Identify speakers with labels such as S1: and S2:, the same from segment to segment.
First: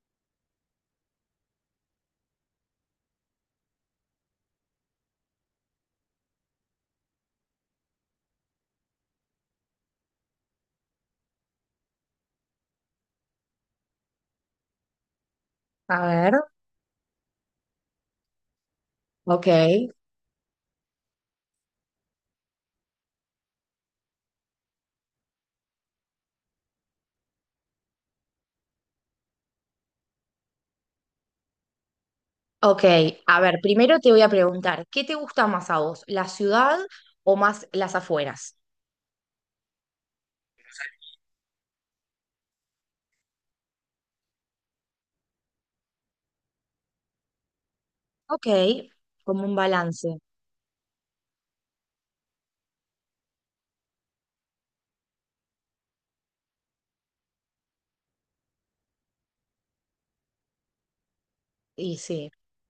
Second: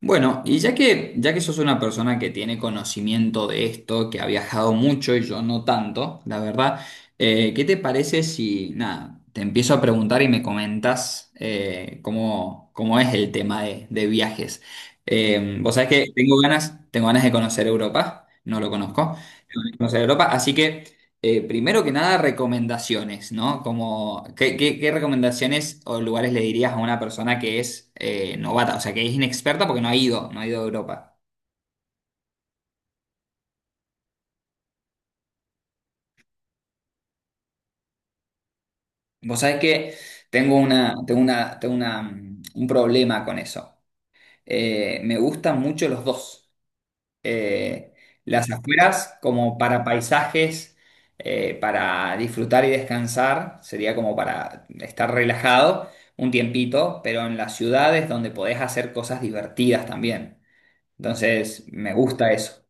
S1: Bueno, y ya que sos una persona que tiene conocimiento de esto, que ha viajado mucho y yo no tanto, la verdad, ¿qué te parece si, nada, te empiezo a preguntar y me comentas cómo, ¿cómo es el tema de viajes? Vos sabés que
S2: A ver,
S1: tengo ganas de conocer Europa, no lo conozco,
S2: ok,
S1: tengo ganas de conocer Europa, así que primero que nada, recomendaciones, ¿no? Como, ¿qué, qué recomendaciones o lugares le dirías a una persona que es novata, o sea, que es inexperta porque no ha ido, no ha ido a Europa?
S2: ok. A ver, primero te voy a preguntar, ¿qué te gusta más a vos, la ciudad o más las afueras?
S1: Vos sabés que un problema con eso. Me gustan mucho los dos. eh,
S2: Ok,
S1: las afueras
S2: como
S1: como
S2: un
S1: para
S2: balance.
S1: paisajes, para disfrutar y descansar, sería como para estar relajado un tiempito, pero en las ciudades donde podés hacer cosas divertidas también. Entonces, me
S2: Y
S1: gusta
S2: sí.
S1: eso.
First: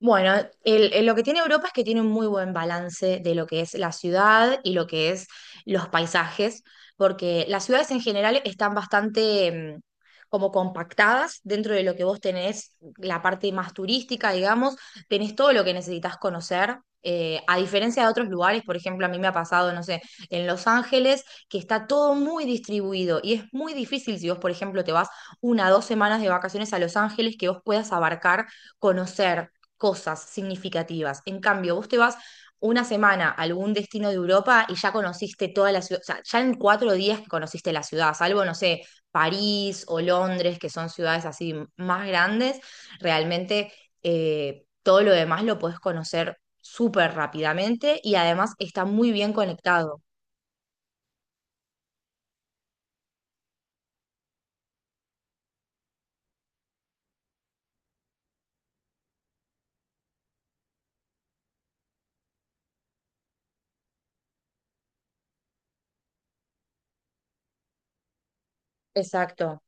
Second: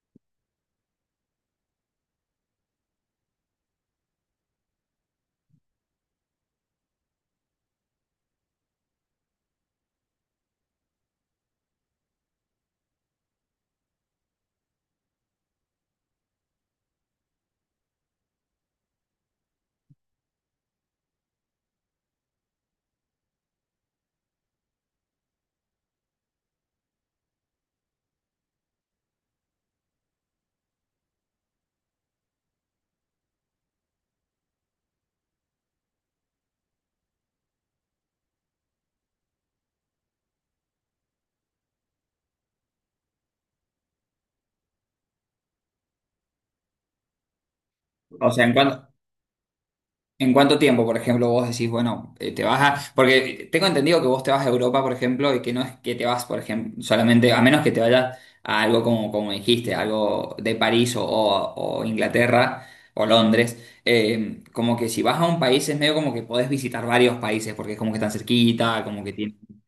S2: Bueno, lo que tiene Europa es que tiene un muy buen balance de lo que es la ciudad y lo que es los paisajes, porque las ciudades en general están bastante mm, como compactadas dentro de lo que vos tenés, la parte más turística, digamos, tenés todo lo que necesitas conocer. A diferencia de otros lugares, por ejemplo, a mí me ha pasado, no sé, en Los Ángeles, que está todo muy distribuido y es muy difícil si vos, por ejemplo, te vas una o 2 semanas de vacaciones a Los Ángeles que vos puedas abarcar, conocer cosas significativas. En cambio, vos te vas una semana a algún destino de Europa y ya conociste toda la ciudad, o sea, ya en 4 días que conociste la ciudad, salvo, no sé, París o Londres, que son ciudades así más grandes, realmente todo lo demás lo podés conocer súper rápidamente y
S1: O sea,
S2: además está muy bien conectado.
S1: ¿en cuánto tiempo, por ejemplo, vos decís, bueno, te vas a... Porque tengo entendido que vos te vas a Europa, por ejemplo, y que no es que te vas, por ejemplo, solamente, a menos que te vayas a algo como, como dijiste, algo de París o Inglaterra o Londres, como que si vas a un país es medio como que podés visitar varios países, porque es como que están cerquita, como que tiene...
S2: Exacto.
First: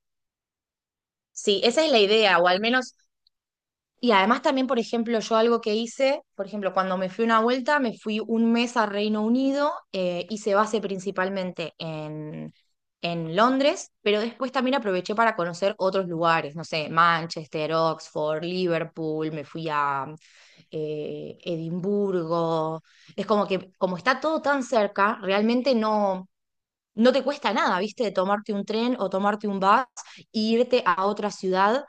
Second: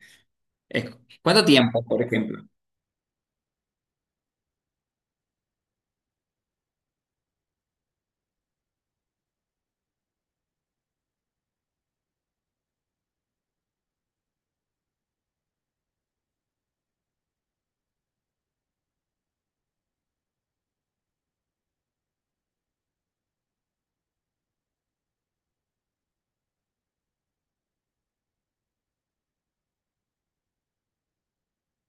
S1: es- ¿Cuánto
S2: Sí,
S1: tiempo,
S2: esa es la
S1: por
S2: idea,
S1: ejemplo?
S2: o al menos. Y además también, por ejemplo, yo algo que hice, por ejemplo, cuando me fui una vuelta, me fui un mes a Reino Unido, hice base principalmente en Londres, pero después también aproveché para conocer otros lugares, no sé, Manchester, Oxford, Liverpool, me fui a Edimburgo. Es como que, como está todo tan cerca, realmente no, no te cuesta nada, ¿viste? Tomarte un tren o tomarte un bus e irte a otra ciudad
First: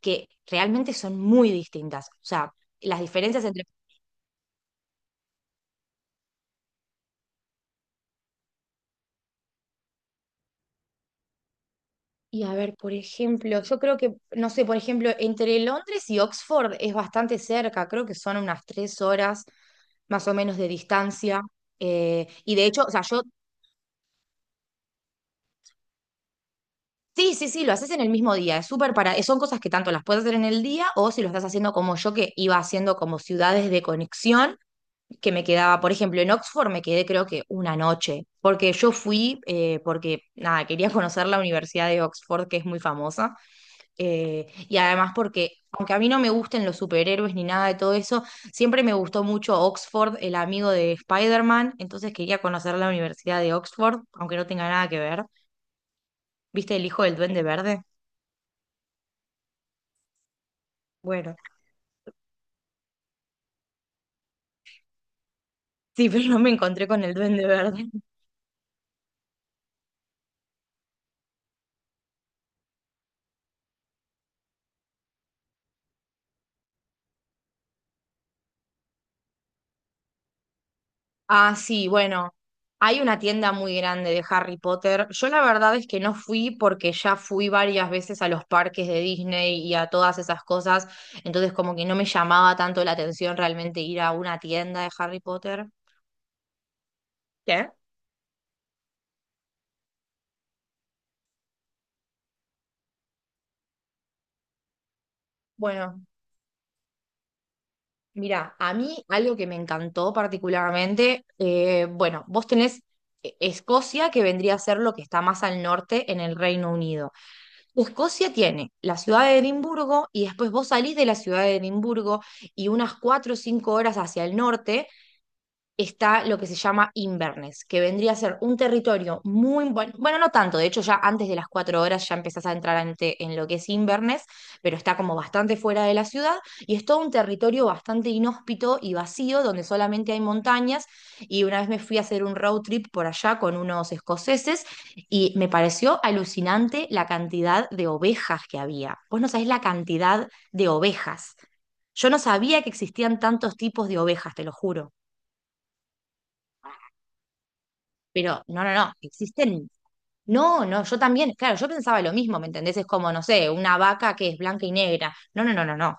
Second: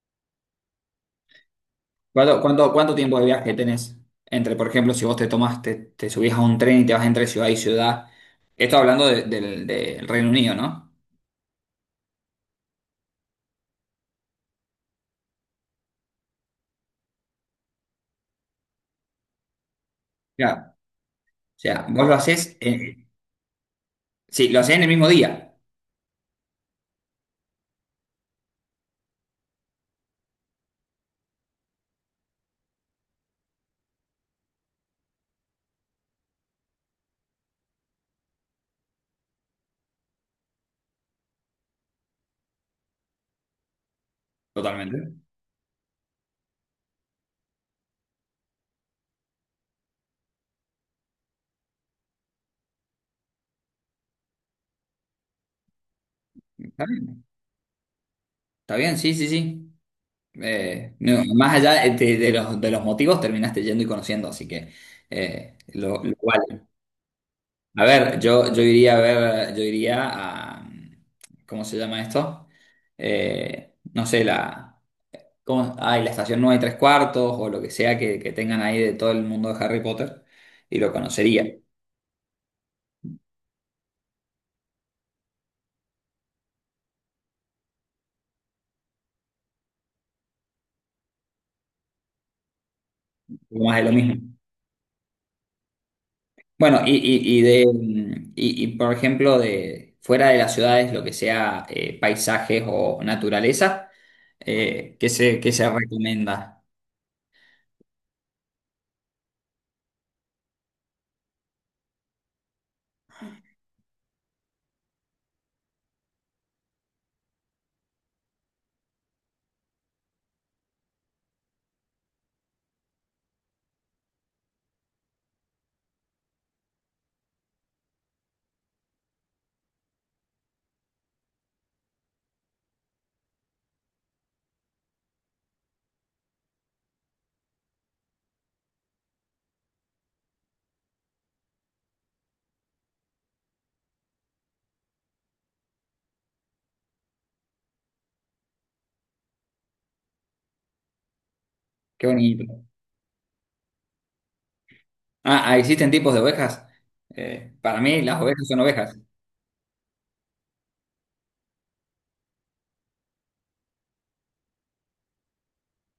S2: que realmente son muy distintas. O sea,
S1: Cuánto
S2: las
S1: tiempo de
S2: diferencias
S1: viaje
S2: entre.
S1: tenés? Entre, por ejemplo, si vos te tomás, te subís a un tren y te vas entre ciudad y ciudad. Esto hablando del del Reino Unido, ¿no?
S2: Y a ver, por ejemplo, yo creo que, no sé, por ejemplo, entre Londres y Oxford es bastante cerca, creo que son unas 3 horas más o menos
S1: Claro.
S2: de distancia.
S1: O sea, vos lo
S2: Y
S1: haces,
S2: de hecho, o sea, yo,
S1: sí, lo hacés en el mismo día,
S2: sí, sí, sí, lo haces en el mismo día, es súper para, son cosas que tanto las puedes hacer en el día o si lo estás haciendo como yo, que iba haciendo como ciudades de conexión, que me quedaba, por ejemplo, en Oxford me quedé creo que una noche, porque yo fui, porque nada, quería conocer la Universidad de Oxford, que es muy famosa, y además
S1: totalmente.
S2: porque, aunque a mí no me gusten los superhéroes ni nada de todo eso, siempre me gustó mucho Oxford, el amigo de Spider-Man, entonces quería conocer la Universidad de Oxford, aunque no tenga nada que ver. ¿Viste el
S1: Está
S2: hijo del
S1: bien,
S2: Duende Verde?
S1: está bien, sí, sí, sí. No,
S2: Bueno,
S1: más allá de los motivos, terminaste yendo y conociendo, así que
S2: sí,
S1: lo
S2: pero no me
S1: vale.
S2: encontré con el Duende
S1: A
S2: Verde.
S1: ver, yo iría a ver, yo iría a, ¿cómo se llama esto? No sé, la... como, ay, la estación 9 y tres cuartos o lo que sea que tengan ahí de todo el mundo de Harry Potter y lo conocería.
S2: Ah, sí, bueno, hay una tienda muy grande de Harry Potter. Yo la verdad es que no fui porque ya fui varias veces a los parques de Disney y a todas esas cosas, entonces como que no me llamaba tanto la atención
S1: Más
S2: realmente
S1: de lo
S2: ir a
S1: mismo.
S2: una tienda de Harry Potter.
S1: Bueno, y de,
S2: ¿Qué?
S1: mm, y, por ejemplo, de fuera de las ciudades, lo que sea paisajes o naturaleza, qué se
S2: Bueno,
S1: recomienda?
S2: mira, a mí algo que me encantó particularmente, bueno, vos tenés Escocia, que vendría a ser lo que está más al norte en el Reino Unido. Escocia tiene la ciudad de Edimburgo y después vos salís de la ciudad de Edimburgo y unas 4 o 5 horas hacia el norte está lo que se llama Inverness, que vendría a ser un territorio muy bueno, bueno, no tanto, de hecho ya antes de las 4 horas ya empezás a entrar en lo que es Inverness, pero está como bastante fuera de la ciudad y es todo un territorio bastante inhóspito y vacío donde solamente hay montañas y una vez me fui a hacer un road trip por allá con unos escoceses y me pareció alucinante la cantidad de ovejas que había. Vos no sabés la cantidad de ovejas.
S1: Qué
S2: Yo no sabía
S1: bonito.
S2: que existían tantos tipos de ovejas, te lo juro.
S1: Ah, ah, existen tipos de ovejas. Para mí las
S2: Pero
S1: ovejas son
S2: no, no, no,
S1: ovejas,
S2: existen. No, no, yo también, claro, yo pensaba lo mismo, ¿me entendés? Es como, no sé, una vaca que es blanca y negra. No, no, no, no, no.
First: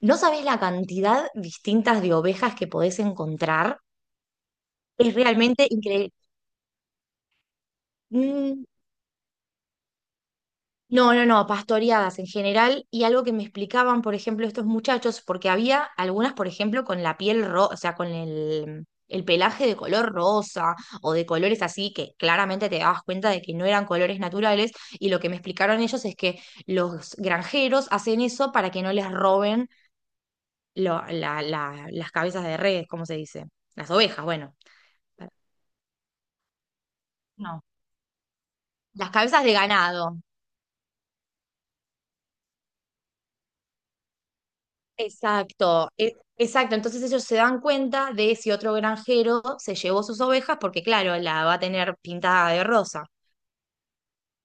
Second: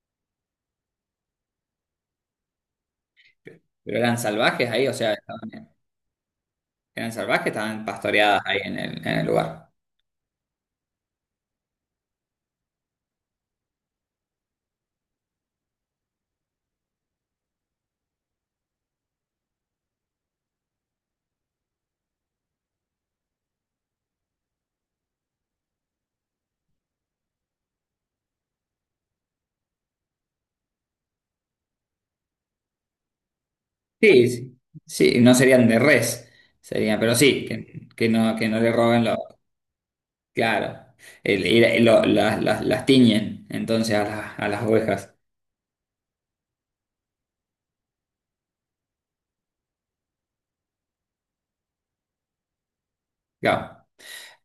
S2: No sabés la cantidad distintas de ovejas que podés encontrar.
S1: pero eran salvajes ahí, o sea,
S2: Es realmente increíble.
S1: eran salvajes, estaban pastoreadas ahí
S2: Mm.
S1: en el lugar.
S2: No, no, no, pastoreadas en general y algo que me explicaban, por ejemplo, estos muchachos, porque había algunas, por ejemplo, con la piel rosa, o sea, con el pelaje de color rosa o de colores así que claramente te dabas cuenta de que no eran colores naturales y lo que me explicaron ellos es que los granjeros hacen eso para que no les roben las cabezas de redes, ¿cómo se dice? Las ovejas,
S1: Sí,
S2: bueno.
S1: sí, sí, no serían de res, serían, pero sí,
S2: No,
S1: que no le roben
S2: las
S1: los,
S2: cabezas de ganado.
S1: claro, las tiñen entonces a las ovejas,
S2: Exacto, exacto. Entonces ellos se dan cuenta de si otro granjero se llevó sus ovejas, porque claro, la va a tener pintada de rosa.
S1: claro.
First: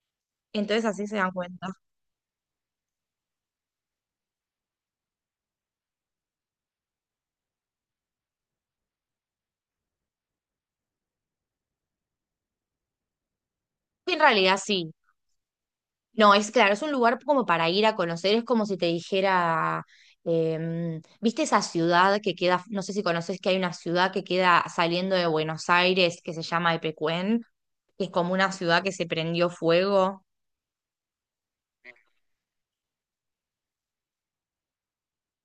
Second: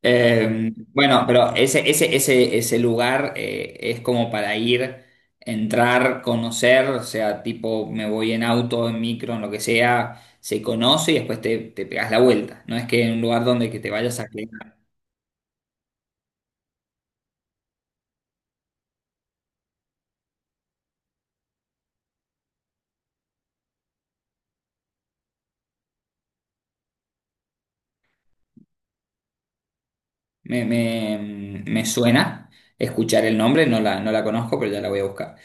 S2: Entonces así se
S1: Bueno,
S2: dan
S1: pero
S2: cuenta.
S1: ese lugar es como para ir, entrar, conocer, o sea, tipo me voy en auto, en micro, en lo que sea, se conoce y después te, te pegas la vuelta, no es que en un lugar donde que te
S2: En
S1: vayas a
S2: realidad
S1: quedar.
S2: sí. No, es claro, es un lugar como para ir a conocer, es como si te dijera, ¿viste esa ciudad que queda, no sé si conoces que hay una ciudad que queda saliendo de Buenos Aires que se llama Epecuén, que es como una ciudad que se prendió fuego?
S1: Me, me, me suena escuchar el nombre, no la, no la conozco, pero ya la voy a buscar.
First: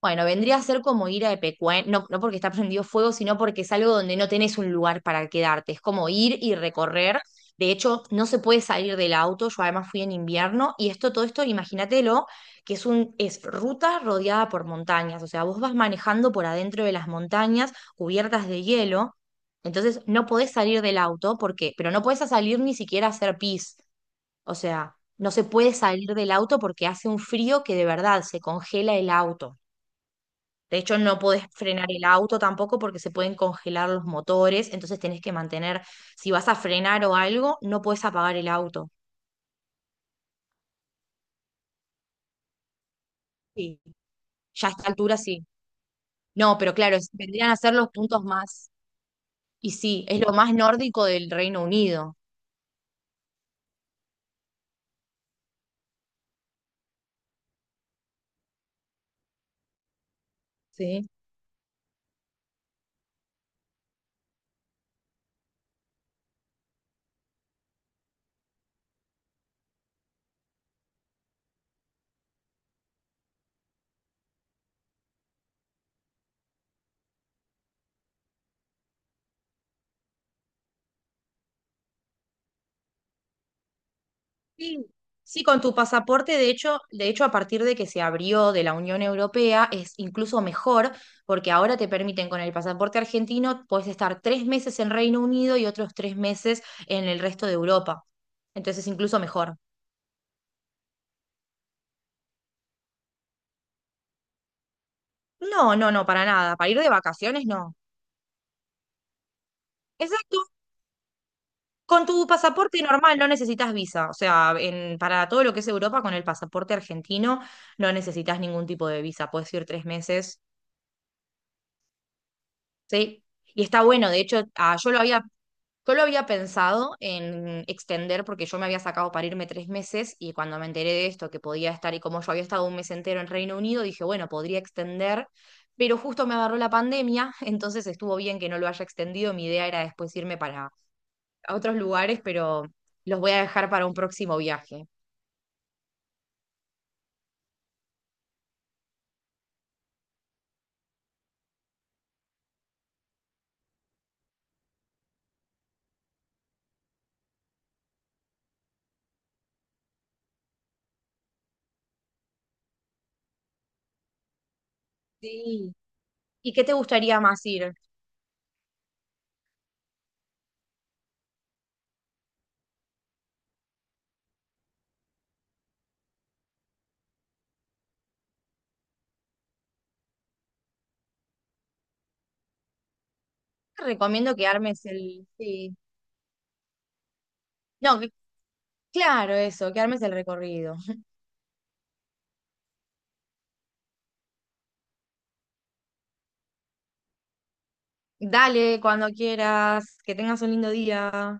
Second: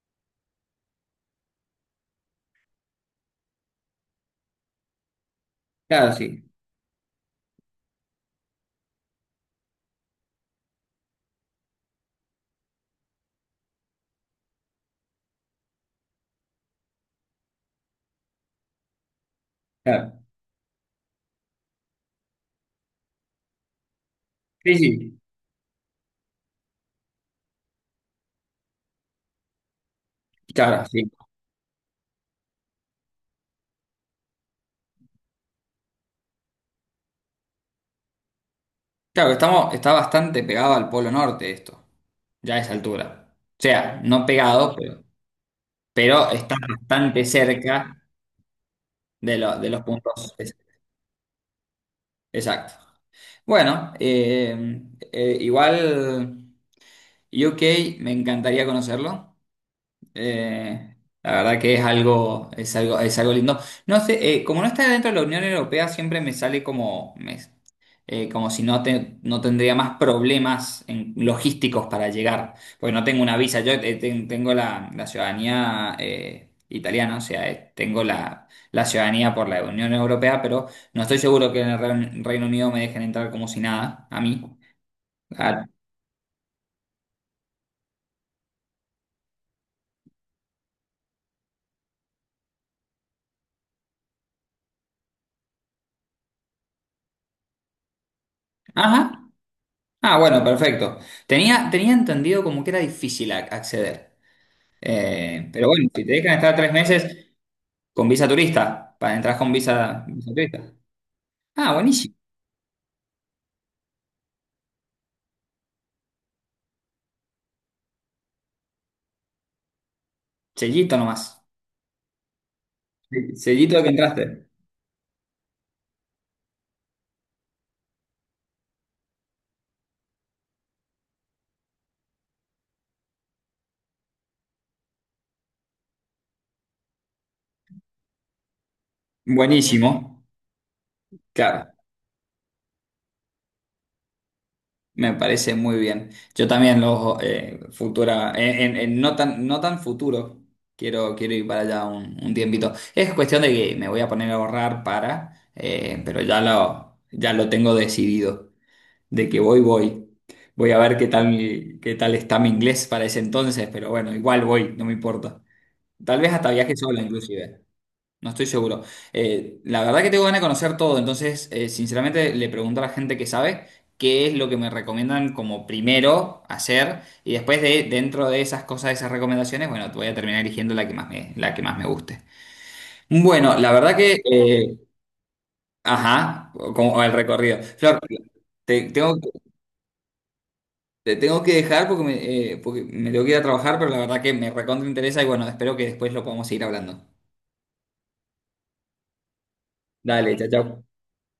S2: Bueno, vendría a ser como ir a Epecuén, no, no porque está prendido fuego, sino porque es algo donde no tenés un lugar para quedarte. Es como
S1: Claro,
S2: ir
S1: sí,
S2: y recorrer. De hecho, no se puede salir del auto. Yo además fui en invierno y esto, todo esto, imagínatelo, que es ruta rodeada por montañas. O sea, vos vas manejando por adentro de las montañas cubiertas de hielo. Entonces,
S1: claro.
S2: no podés salir del auto porque, pero no podés salir ni siquiera a hacer pis. O
S1: Sí,
S2: sea,
S1: sí.
S2: no se puede salir del auto porque hace un frío que de verdad se congela el auto. De
S1: Claro,
S2: hecho,
S1: sí.
S2: no podés frenar el auto tampoco porque se pueden congelar los motores, entonces tenés que mantener, si vas a frenar o algo, no podés apagar el auto.
S1: Claro, estamos, está bastante pegado al Polo Norte esto, ya a esa altura. O
S2: Sí.
S1: sea, no
S2: Ya a
S1: pegado,
S2: esta altura sí.
S1: pero está
S2: No, pero claro,
S1: bastante
S2: vendrían a ser los
S1: cerca
S2: puntos más,
S1: de
S2: y
S1: los
S2: sí, es lo
S1: puntos.
S2: más nórdico del Reino Unido.
S1: Exacto. Bueno, igual UK me encantaría conocerlo. Eh,
S2: Sí.
S1: la verdad que es algo, es algo, es algo lindo. No sé, como no está dentro de la Unión Europea, siempre me sale como, como si no, no tendría más problemas logísticos para llegar, porque no tengo una visa. Yo tengo la, la ciudadanía italiana, o sea, tengo la, la ciudadanía por la Unión Europea, pero no estoy seguro que en el Reino Unido me dejen entrar como si nada, a mí.
S2: Sí, sí, con
S1: Ah,
S2: tu pasaporte, de hecho, a partir de que se abrió de la Unión Europea, es incluso mejor, porque ahora te permiten con el pasaporte argentino, puedes estar 3 meses en Reino Unido y otros 3 meses en el resto de Europa. Entonces,
S1: ajá,
S2: incluso mejor.
S1: ah, bueno, perfecto. Tenía, tenía entendido como que era difícil acceder. Pero
S2: No,
S1: bueno,
S2: no,
S1: si
S2: no,
S1: te
S2: para
S1: dejan estar
S2: nada. Para
S1: tres
S2: ir de
S1: meses
S2: vacaciones, no.
S1: con visa turista, para entrar con visa, visa
S2: Exacto.
S1: turista. Ah,
S2: Con
S1: buenísimo.
S2: tu pasaporte normal no necesitas visa. O sea, para todo lo que es Europa, con el pasaporte argentino no necesitas ningún tipo de visa. Puedes ir 3 meses,
S1: Sellito nomás. Sí,
S2: ¿sí? Y
S1: sellito
S2: está
S1: de que
S2: bueno, de
S1: entraste.
S2: hecho, Yo lo había pensado en extender porque yo me había sacado para irme 3 meses y cuando me enteré de esto, que podía estar y como yo había estado un mes entero en Reino Unido, dije, bueno, podría extender, pero justo me agarró la pandemia, entonces estuvo bien que no lo haya extendido. Mi idea era después
S1: Buenísimo.
S2: irme para a
S1: Claro,
S2: otros lugares, pero los voy a dejar para un próximo viaje.
S1: me parece muy bien. Yo también los futura, en no tan, no tan futuro, quiero, quiero ir para allá un tiempito. Es cuestión de que me voy a poner a ahorrar para, pero ya lo tengo decidido. De que voy, voy. Voy a ver qué tal está mi inglés para ese entonces, pero bueno, igual voy, no me importa.
S2: Sí.
S1: Tal vez hasta
S2: ¿Y qué te
S1: viaje sola
S2: gustaría más
S1: inclusive,
S2: ir?
S1: no estoy seguro. La verdad que tengo ganas de conocer todo, entonces sinceramente le pregunto a la gente que sabe qué es lo que me recomiendan como primero hacer y después de dentro de esas cosas, de esas recomendaciones, bueno, voy a terminar eligiendo la que más me, la que más me guste. Bueno, la
S2: Te
S1: verdad que,
S2: recomiendo que armes el. Sí.
S1: ajá, como el recorrido.
S2: No,
S1: Flor, te, tengo,
S2: claro, eso, que armes el recorrido.
S1: te tengo que dejar porque porque me tengo que ir a trabajar, pero la verdad que me recontra interesa y bueno, espero que después lo podamos seguir hablando.
S2: Dale, cuando quieras, que
S1: Dale,
S2: tengas
S1: chao,
S2: un lindo
S1: chao.
S2: día.